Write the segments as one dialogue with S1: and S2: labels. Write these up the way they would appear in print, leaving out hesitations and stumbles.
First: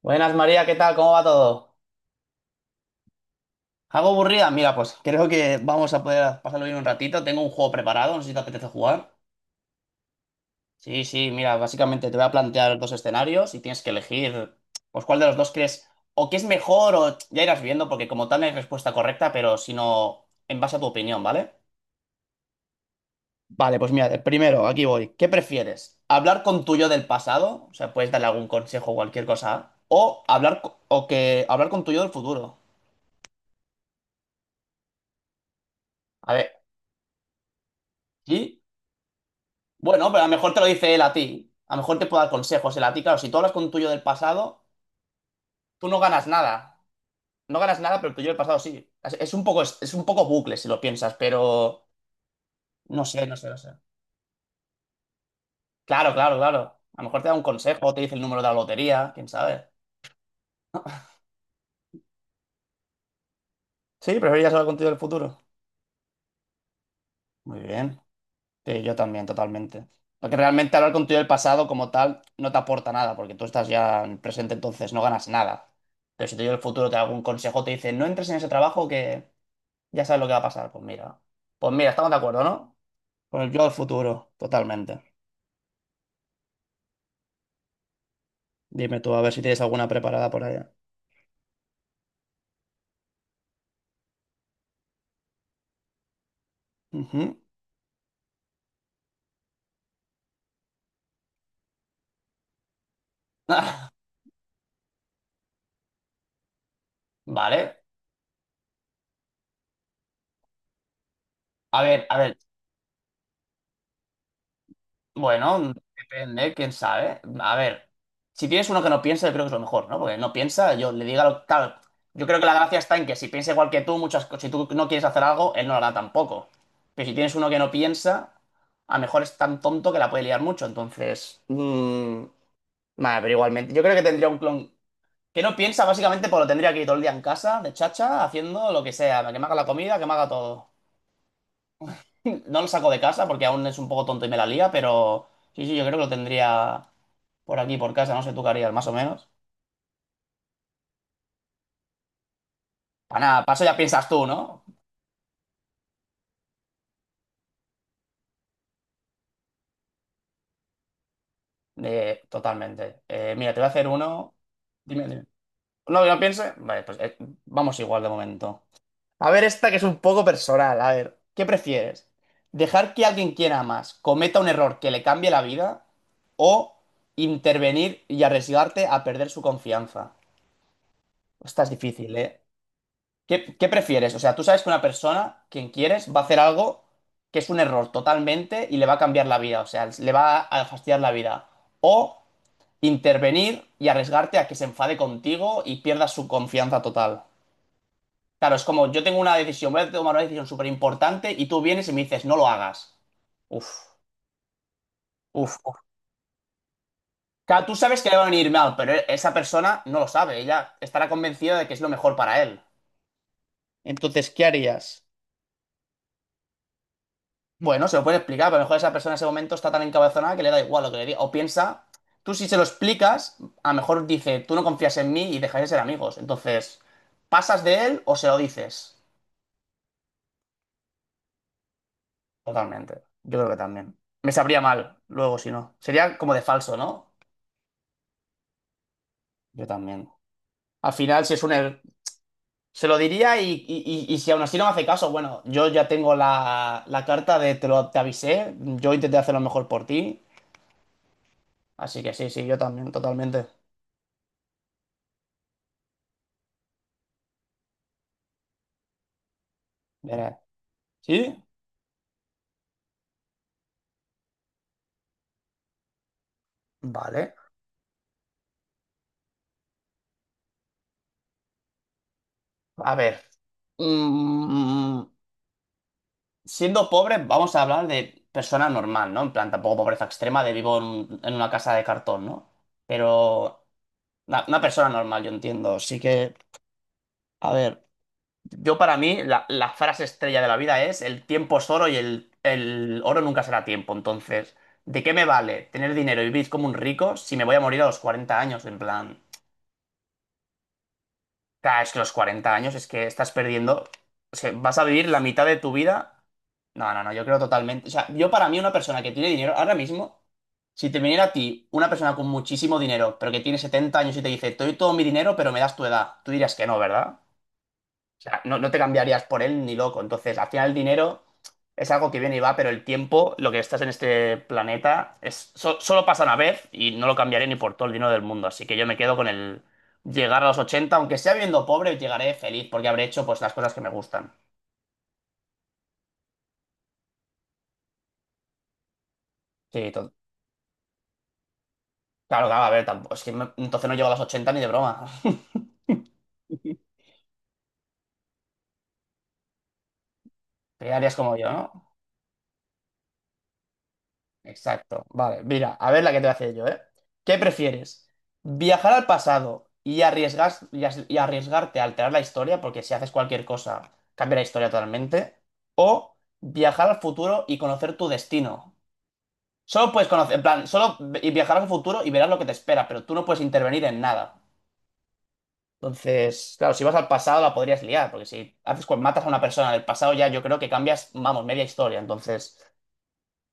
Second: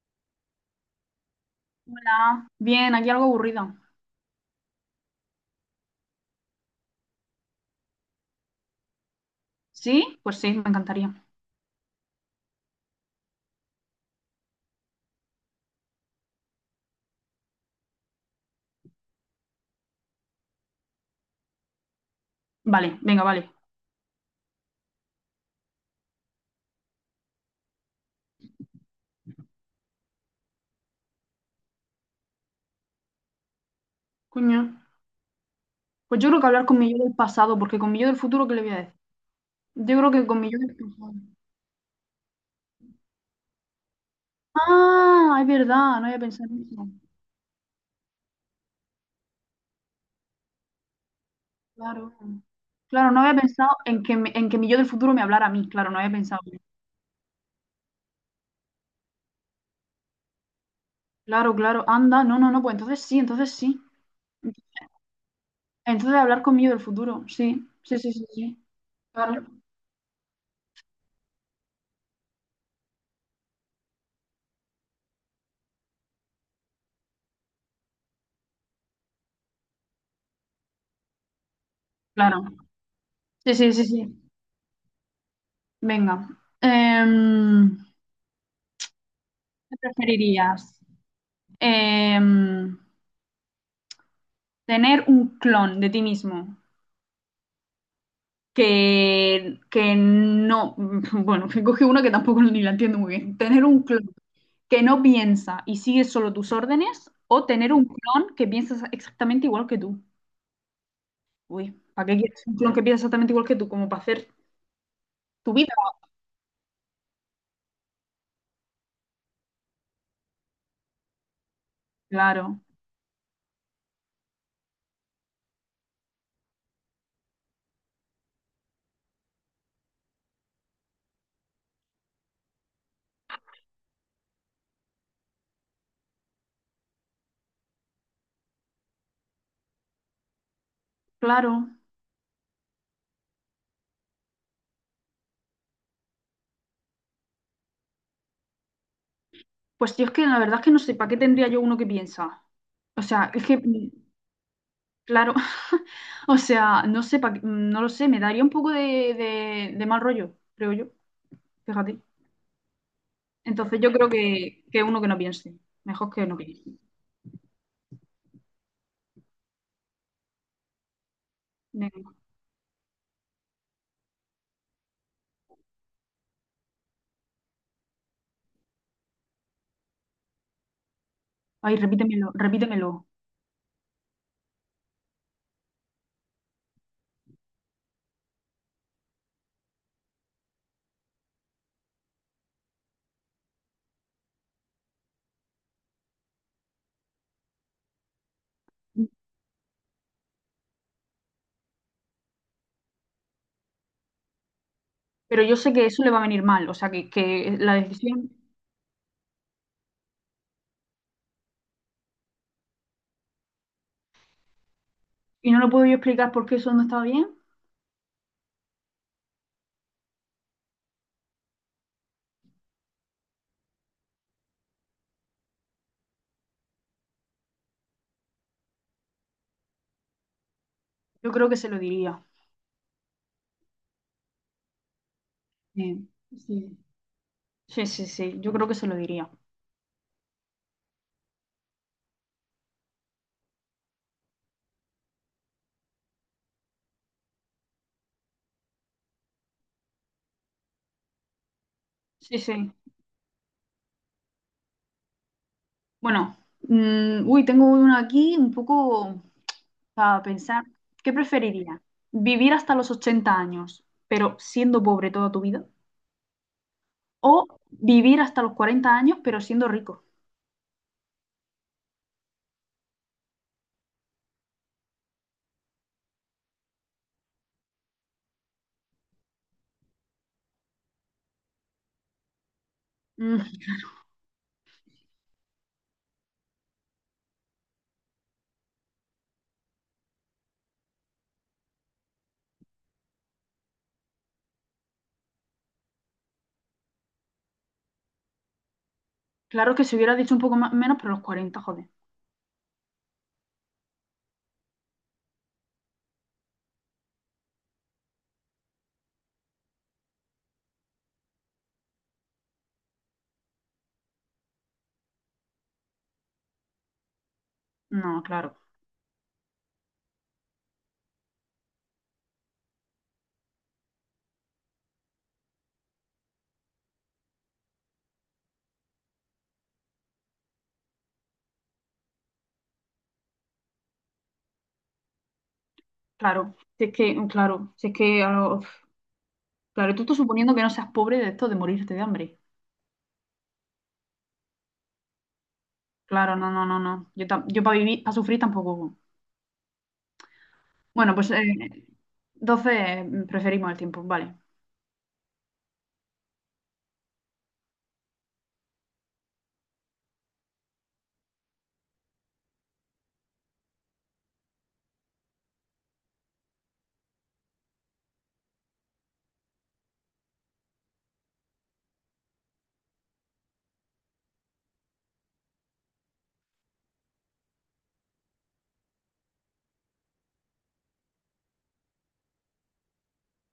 S1: Buenas María, ¿qué tal? ¿Cómo va todo?
S2: Hola, bien, aquí algo aburrido.
S1: ¿Algo aburrida? Mira, pues creo que vamos a poder pasarlo bien un ratito. Tengo un juego preparado, no sé si te apetece jugar.
S2: ¿Sí? Pues sí, me
S1: Sí,
S2: encantaría.
S1: sí, mira, básicamente te voy a plantear dos escenarios y tienes que elegir, pues cuál de los dos crees, o qué es mejor, o ya irás viendo, porque como tal no hay respuesta correcta, pero si no, en base a tu opinión, ¿vale?
S2: Vale, venga, vale.
S1: Vale, pues mira, el primero, aquí voy. ¿Qué prefieres? ¿Hablar con tu yo del pasado? O sea, puedes darle algún consejo o cualquier cosa. O hablar, o que hablar con tu yo del futuro.
S2: Coño. Pues yo
S1: A
S2: creo que
S1: ver,
S2: hablar con mi yo del pasado, porque con mi yo del futuro, ¿qué
S1: ¿sí?
S2: le voy a decir? Yo
S1: Bueno,
S2: creo
S1: pero
S2: que
S1: a lo
S2: con mi
S1: mejor
S2: yo
S1: te lo
S2: del
S1: dice él a
S2: pasado.
S1: ti. A lo mejor te puede dar consejos él a ti. Claro, si tú hablas con un tuyo del pasado,
S2: Ah, es
S1: tú no
S2: verdad, no había
S1: ganas
S2: pensado en
S1: nada.
S2: eso.
S1: No ganas nada, pero el tuyo del pasado sí. Es un poco, es un poco bucle si lo piensas, pero
S2: Claro.
S1: no
S2: Claro, no
S1: sé, no
S2: había
S1: sé, no sé.
S2: pensado en que, en que mi yo del futuro me hablara a mí. Claro, no había
S1: Claro, claro,
S2: pensado.
S1: claro. A lo mejor te da un consejo, te dice el número de la lotería, quién sabe.
S2: Claro, claro, anda, no, no, no, pues entonces sí, entonces sí.
S1: Sí, preferirías hablar contigo del futuro.
S2: Entonces hablar con mi yo del futuro,
S1: Muy
S2: sí, sí,
S1: bien.
S2: sí, sí, sí.
S1: Sí, yo también,
S2: Claro,
S1: totalmente. Porque realmente hablar contigo del pasado como tal no te aporta nada, porque tú estás ya en el presente, entonces no ganas nada. Pero si te digo el futuro, te da algún consejo, te dice, no entres en ese trabajo que ya sabes lo que va a pasar. Pues mira. Pues mira, estamos de acuerdo,
S2: claro.
S1: ¿no? Pues
S2: Sí,
S1: yo al
S2: sí, sí, sí.
S1: futuro, totalmente.
S2: Venga. Em,
S1: Dime tú, a ver si tienes
S2: ¿Qué
S1: alguna preparada por
S2: preferirías?
S1: allá.
S2: Em, tener un clon de ti mismo
S1: Ujú.
S2: que no, bueno, que coge uno que tampoco ni la entiendo muy bien. Tener un
S1: Ah,
S2: clon que no piensa y sigue solo tus órdenes o tener
S1: vale.
S2: un clon que piensa exactamente igual que tú. Uy,
S1: A ver,
S2: ¿para qué
S1: a ver.
S2: quieres un clon que piensa exactamente igual que tú? Como para hacer tu
S1: Bueno,
S2: vida.
S1: depende, quién sabe. A ver, si tienes uno que no piensa, yo creo que es lo mejor, ¿no? Porque no piensa, yo le diga lo. Claro, yo creo que la
S2: Claro,
S1: gracia está en que si piensa igual que tú, muchas cosas, si tú no quieres hacer algo, él no lo hará tampoco. Pero si tienes uno que no piensa, a lo mejor es tan tonto que la puede liar mucho. Entonces. Vale, pero igualmente. Yo creo que tendría un clon. Que no piensa, básicamente, pues lo tendría aquí todo el día en casa, de chacha, haciendo lo que sea, que me haga la comida, que me haga todo.
S2: claro.
S1: No lo saco de casa porque aún es un poco tonto y me la lía, pero sí, sí, yo creo que lo tendría por aquí, por casa, no sé tú qué harías, más o menos.
S2: Pues yo es que la verdad es que no sé, ¿para qué tendría yo uno que piensa? O
S1: Para
S2: sea,
S1: nada,
S2: es que
S1: paso ya piensas tú, ¿no?
S2: claro, o sea, no sé, no lo sé, me daría un poco de mal rollo, creo yo, fíjate.
S1: Totalmente. Mira, te voy a
S2: Entonces
S1: hacer
S2: yo creo
S1: uno.
S2: que uno
S1: Dime,
S2: que no
S1: dime.
S2: piense,
S1: No,
S2: mejor
S1: yo
S2: que no
S1: piense.
S2: piense.
S1: Vale, pues vamos igual de momento. A ver, esta que es un poco personal. A ver, ¿qué prefieres?
S2: Venga.
S1: ¿Dejar que alguien quiera más cometa un error que le cambie la vida? ¿O intervenir y arriesgarte a perder su confianza? Esta es
S2: Ay,
S1: difícil,
S2: repítemelo,
S1: ¿eh?
S2: repítemelo.
S1: ¿Qué prefieres? O sea, tú sabes que una persona, quien quieres, va a hacer algo que es un error totalmente y le va a cambiar la vida. O sea, le va a fastidiar la vida. O intervenir y arriesgarte a que se enfade contigo y pierdas su confianza total. Claro, es como yo tengo una decisión, voy a tomar una decisión súper importante y tú vienes y me dices, no lo hagas. Uf,
S2: Pero
S1: uf,
S2: yo sé
S1: uf.
S2: que eso le va a venir mal, o sea, que
S1: Claro,
S2: la
S1: tú sabes que le va a
S2: decisión,
S1: venir mal, pero esa persona no lo sabe. Ella estará convencida de que es lo mejor para él. Entonces, ¿qué harías?
S2: y no lo puedo yo explicar por qué eso no está bien,
S1: Bueno, se lo puede explicar, pero a lo mejor esa persona en ese momento está tan encabezonada que le da igual lo que le diga. O piensa, tú si se lo explicas, a lo mejor dice, tú no confías en mí y dejáis de ser amigos. Entonces, ¿pasas de él o se lo dices?
S2: yo creo que se lo diría.
S1: Totalmente. Yo creo que también. Me sabría mal luego si no.
S2: Sí,
S1: Sería como de falso,
S2: sí,
S1: ¿no?
S2: sí, sí, sí, yo creo que se lo diría.
S1: Yo también. Al final, si es un... er- Se lo diría y, y si aún así no me hace caso, bueno, yo ya tengo la carta de te avisé, yo intenté hacer lo mejor por ti, así que sí,
S2: Sí,
S1: sí, yo
S2: sí.
S1: también, totalmente.
S2: Bueno, uy, tengo uno aquí un poco para
S1: Veré.
S2: pensar. ¿Qué
S1: ¿Sí?
S2: preferiría? ¿Vivir hasta los 80 años, pero siendo pobre toda tu vida?
S1: Vale.
S2: ¿O vivir hasta los 40 años, pero siendo rico?
S1: A ver. Mm, siendo pobre, vamos a hablar de persona normal, ¿no? En plan, tampoco pobreza extrema de vivo en una casa de cartón, ¿no? Pero
S2: Claro,
S1: una persona normal, yo entiendo. Así que, a ver. Yo para mí la frase estrella de la vida es el tiempo es oro y el oro nunca será tiempo. Entonces, ¿de qué me vale tener dinero y vivir como un rico si me voy a morir a los 40 años? En plan,
S2: claro, que se hubiera dicho un poco más menos, pero los 40,
S1: claro,
S2: joder.
S1: es que los 40 años es que estás perdiendo, o sea, vas a vivir la mitad de tu vida. No, no, no, yo creo totalmente. O sea, yo para mí una persona que tiene dinero ahora mismo, si te viniera a ti una persona con muchísimo dinero, pero que tiene 70 años y te dice, te doy todo mi dinero, pero me das tu edad, tú dirías que no, ¿verdad? O
S2: No,
S1: sea,
S2: claro,
S1: no, no te cambiarías por él ni loco. Entonces, al final el dinero es algo que viene y va, pero el tiempo, lo que estás en este planeta, solo pasa una vez y no lo cambiaré ni por todo el dinero del mundo. Así que yo me quedo con el llegar a los 80 aunque sea viviendo pobre, llegaré feliz porque habré hecho pues las cosas que me gustan.
S2: claro. Si es que, claro, si es que, a lo-
S1: Sí,
S2: claro, tú estás suponiendo que no seas pobre de esto de morirte de hambre.
S1: claro, claro, a ver, tampoco, es que entonces no llego a los 80 ni de broma.
S2: Claro, no, no, no, no. Yo para vivir, para sufrir tampoco.
S1: Te quedarías
S2: Bueno, pues
S1: como yo, ¿no?
S2: 12 preferimos el tiempo, vale.
S1: Exacto. Vale, mira, a ver la que te voy a hacer yo, ¿eh? ¿Qué prefieres? ¿Viajar al pasado y arriesgarte a alterar la historia? Porque si haces cualquier cosa, cambia la historia totalmente. ¿O viajar al futuro y conocer tu destino? Solo puedes conocer, en plan, solo y viajar al futuro y verás lo que te espera, pero tú no puedes intervenir en nada. Entonces, claro, si vas al pasado la podrías liar, porque si haces, matas a una persona del pasado ya yo creo que cambias, vamos, media historia. Entonces,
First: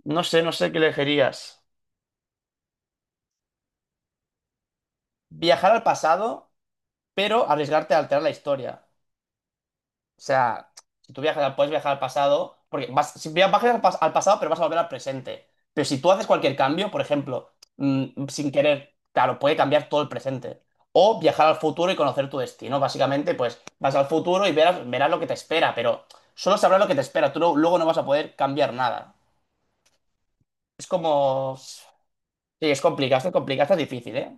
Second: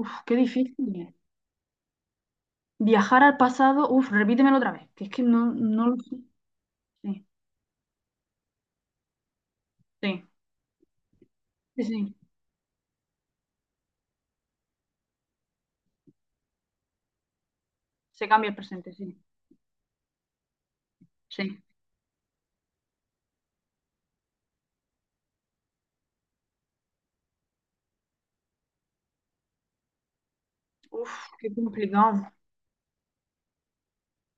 S2: Uf,
S1: no
S2: qué
S1: sé, no sé qué
S2: difícil.
S1: elegirías.
S2: Viajar al pasado, uf, repítemelo otra vez, que es que no,
S1: ¿Viajar al
S2: no lo sé.
S1: pasado?
S2: Sí,
S1: Pero arriesgarte a alterar la historia. O
S2: sí,
S1: sea, si tú viajas, puedes
S2: sí,
S1: viajar al
S2: sí.
S1: pasado, porque vas, si vas al pasado, pero vas a volver al presente. Pero si tú haces cualquier cambio, por ejemplo,
S2: Se cambia
S1: sin
S2: el presente,
S1: querer,
S2: sí,
S1: claro, puede cambiar todo el presente. O viajar al
S2: sí.
S1: futuro y conocer tu destino. Básicamente, pues vas al futuro y verás lo que te espera, pero solo sabrás lo que te espera. Tú luego no vas a poder cambiar nada.
S2: Uf, qué
S1: Sí,
S2: complicado.
S1: es complicado, es difícil, ¿eh?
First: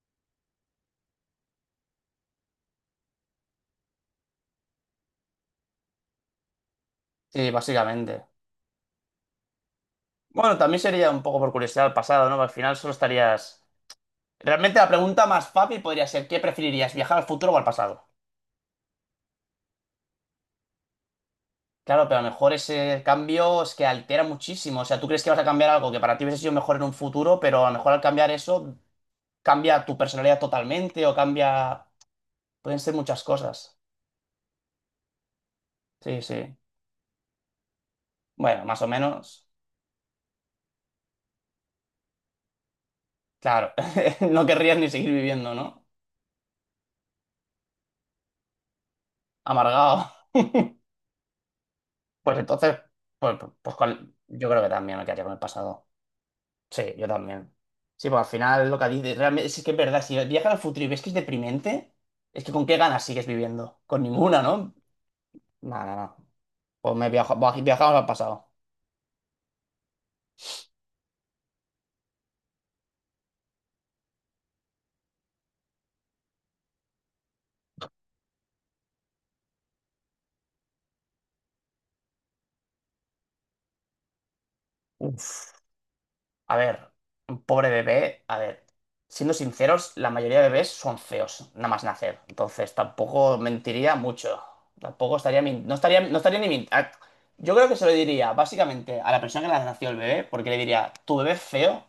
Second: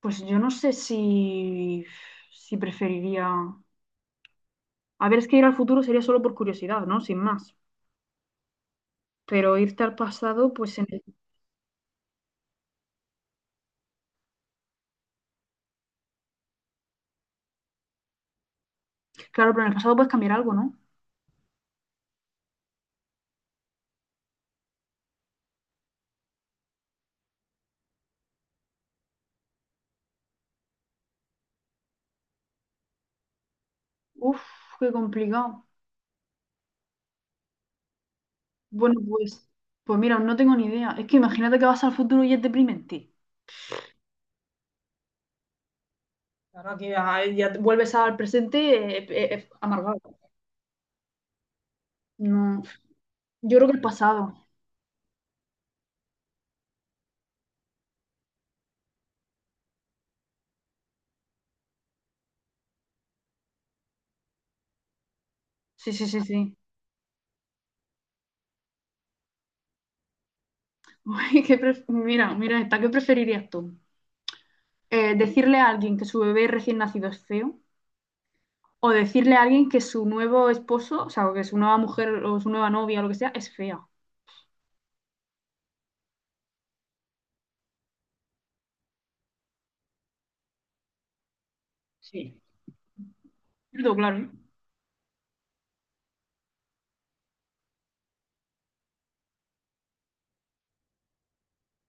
S2: Pues yo no sé si preferiría... A ver, es que ir al futuro sería solo por curiosidad, ¿no? Sin
S1: Sí,
S2: más.
S1: básicamente.
S2: Pero irte al pasado,
S1: Bueno,
S2: pues
S1: también
S2: en el...
S1: sería un poco por curiosidad al pasado, ¿no? Al final solo estarías. Realmente la pregunta más fácil podría ser, ¿qué preferirías, viajar al futuro o al pasado?
S2: Claro, pero en el pasado puedes cambiar algo, ¿no?
S1: Claro, pero a lo mejor ese cambio es que altera muchísimo. O sea, tú crees que vas a cambiar algo que para ti hubiese sido mejor en un futuro, pero a lo mejor al cambiar eso cambia tu personalidad totalmente o cambia. Pueden ser muchas cosas.
S2: Uf, qué complicado.
S1: Sí, sí. Bueno, más o
S2: Bueno, pues,
S1: menos.
S2: pues mira, no tengo ni idea. Es que imagínate que vas al futuro y es deprimente.
S1: Claro, no querrías ni seguir viviendo, ¿no?
S2: Ahora que ya, ya vuelves al presente, amargado.
S1: Amargado. Pues
S2: No,
S1: entonces,
S2: yo creo que el pasado.
S1: yo creo que también me quedaría con el pasado. Sí, yo también. Sí, pues al final lo que dices, realmente, es que es verdad, si viajas al futuro y ves que es deprimente, es que con qué ganas sigues viviendo. Con ninguna, ¿no? No,
S2: Sí,
S1: no,
S2: sí,
S1: no.
S2: sí, sí.
S1: Pues viajamos al pasado.
S2: Uy, mira, mira esta, ¿qué preferirías tú? ¿Decirle a alguien que su bebé recién nacido es feo? ¿O decirle a alguien que su nuevo esposo, o sea, o que su nueva mujer o su nueva novia o lo que sea, es fea?
S1: Uf. A ver, un pobre bebé, a ver, siendo sinceros, la mayoría de bebés son feos, nada más nacer.
S2: Sí.
S1: Entonces tampoco mentiría
S2: Claro, claro. ¿Eh?
S1: mucho. Tampoco estaría, no estaría, no estaría ni min- ah, Yo creo que se lo diría básicamente a la persona que le nació el bebé, porque le diría, tu bebé es feo,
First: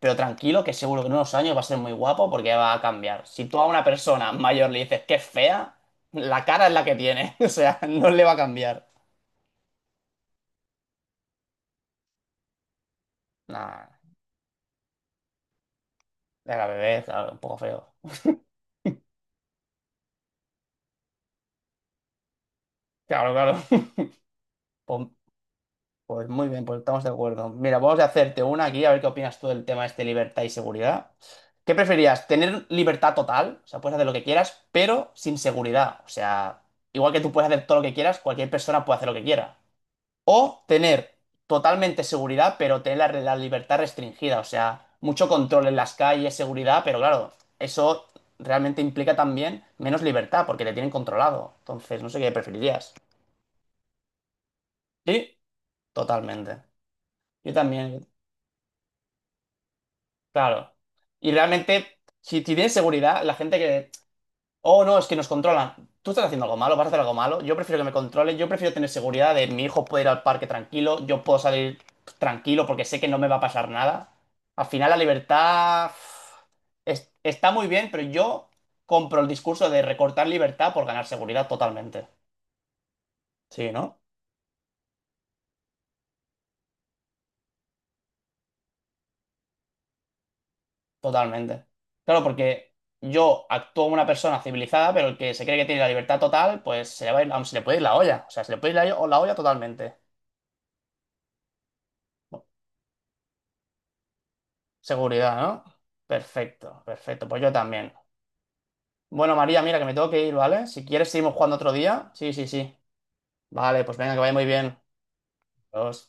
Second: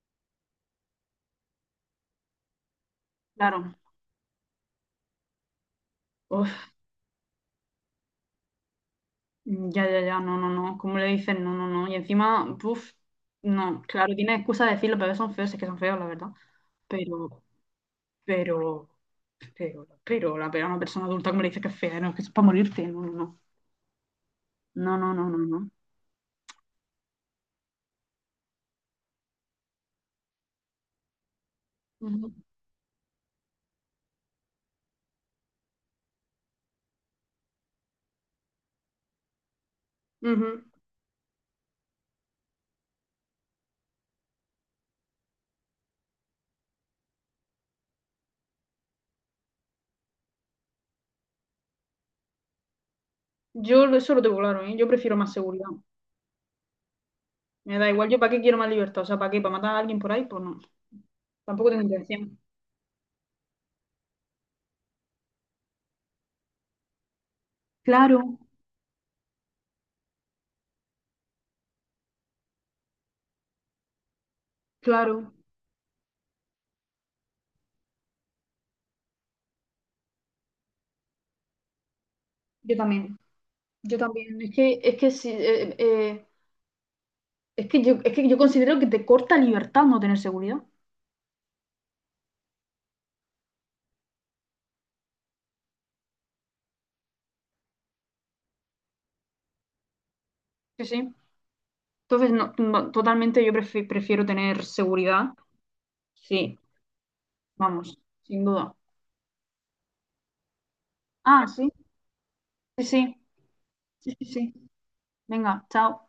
S1: pero tranquilo, que seguro que en unos años va a ser muy guapo porque va a cambiar. Si tú a
S2: Claro.
S1: una persona mayor le dices que es fea, la cara
S2: Uf.
S1: es la que tiene, o sea, no le va a cambiar.
S2: Ya, ya, ya, no, no, no, ¿cómo le dices? No, no, no. Y encima, puf, no,
S1: Nada,
S2: claro, tiene excusa de decirlo, pero son feos, es que son feos, la verdad.
S1: era bebé, claro, un
S2: Pero,
S1: poco feo.
S2: pero, pero, la pega a una persona adulta, ¿como le dices que es fea? No, es que eso es para morirte, no, no,
S1: Claro,
S2: no.
S1: claro.
S2: No,
S1: Pues
S2: no, no, no, no.
S1: Pues muy bien, pues estamos de acuerdo. Mira, vamos a hacerte una aquí, a ver qué opinas tú del tema este libertad y seguridad. ¿Qué preferías?
S2: Ujú.
S1: ¿Tener libertad total? O sea, puedes hacer lo que quieras, pero sin seguridad. O sea, igual que tú puedes hacer todo lo que quieras, cualquier persona puede hacer lo que quiera.
S2: Ujú.
S1: O tener totalmente seguridad, pero tener la libertad restringida. O sea, mucho control en las calles, seguridad, pero claro, eso realmente implica también menos libertad, porque te tienen controlado. Entonces, no sé qué preferirías.
S2: Eso lo tengo claro, ¿eh? Yo prefiero más
S1: Sí,
S2: seguridad.
S1: totalmente. Yo
S2: Me da
S1: también.
S2: igual, ¿yo para qué quiero más libertad? O sea, ¿para qué? ¿Para matar a alguien por ahí? Pues no,
S1: Claro. Y
S2: tampoco tengo
S1: realmente, si
S2: intención.
S1: si tienes seguridad, la gente que, oh no, es que nos controlan. Tú estás haciendo algo malo, vas a hacer algo malo. Yo prefiero que me controlen,
S2: Claro,
S1: yo prefiero tener seguridad de mi hijo puede ir al parque tranquilo, yo puedo salir tranquilo porque sé que no me va a pasar nada. Al final, la
S2: claro,
S1: libertad uf, está muy bien, pero yo compro el discurso de recortar libertad por ganar seguridad totalmente.
S2: yo también.
S1: Sí,
S2: Yo
S1: ¿no?
S2: también. Es que sí. Es que yo considero que te corta libertad no tener seguridad.
S1: Totalmente. Claro, porque yo actúo como una persona civilizada, pero el que se cree que tiene la libertad total, pues se le va a ir, vamos, se le puede ir la olla. O sea, se le puede ir la olla totalmente.
S2: Sí, sí. Entonces, no, no, totalmente yo prefiero tener seguridad.
S1: Seguridad, ¿no?
S2: Sí,
S1: Perfecto, perfecto. Pues yo también.
S2: vamos, sin duda.
S1: Bueno, María, mira que me tengo que ir, ¿vale? Si quieres, seguimos
S2: Ah,
S1: jugando
S2: sí,
S1: otro día. Sí, sí, sí.
S2: sí, sí,
S1: Vale, pues venga,
S2: sí,
S1: que
S2: sí.
S1: vaya muy
S2: Sí.
S1: bien.
S2: Venga, chao.
S1: Adiós.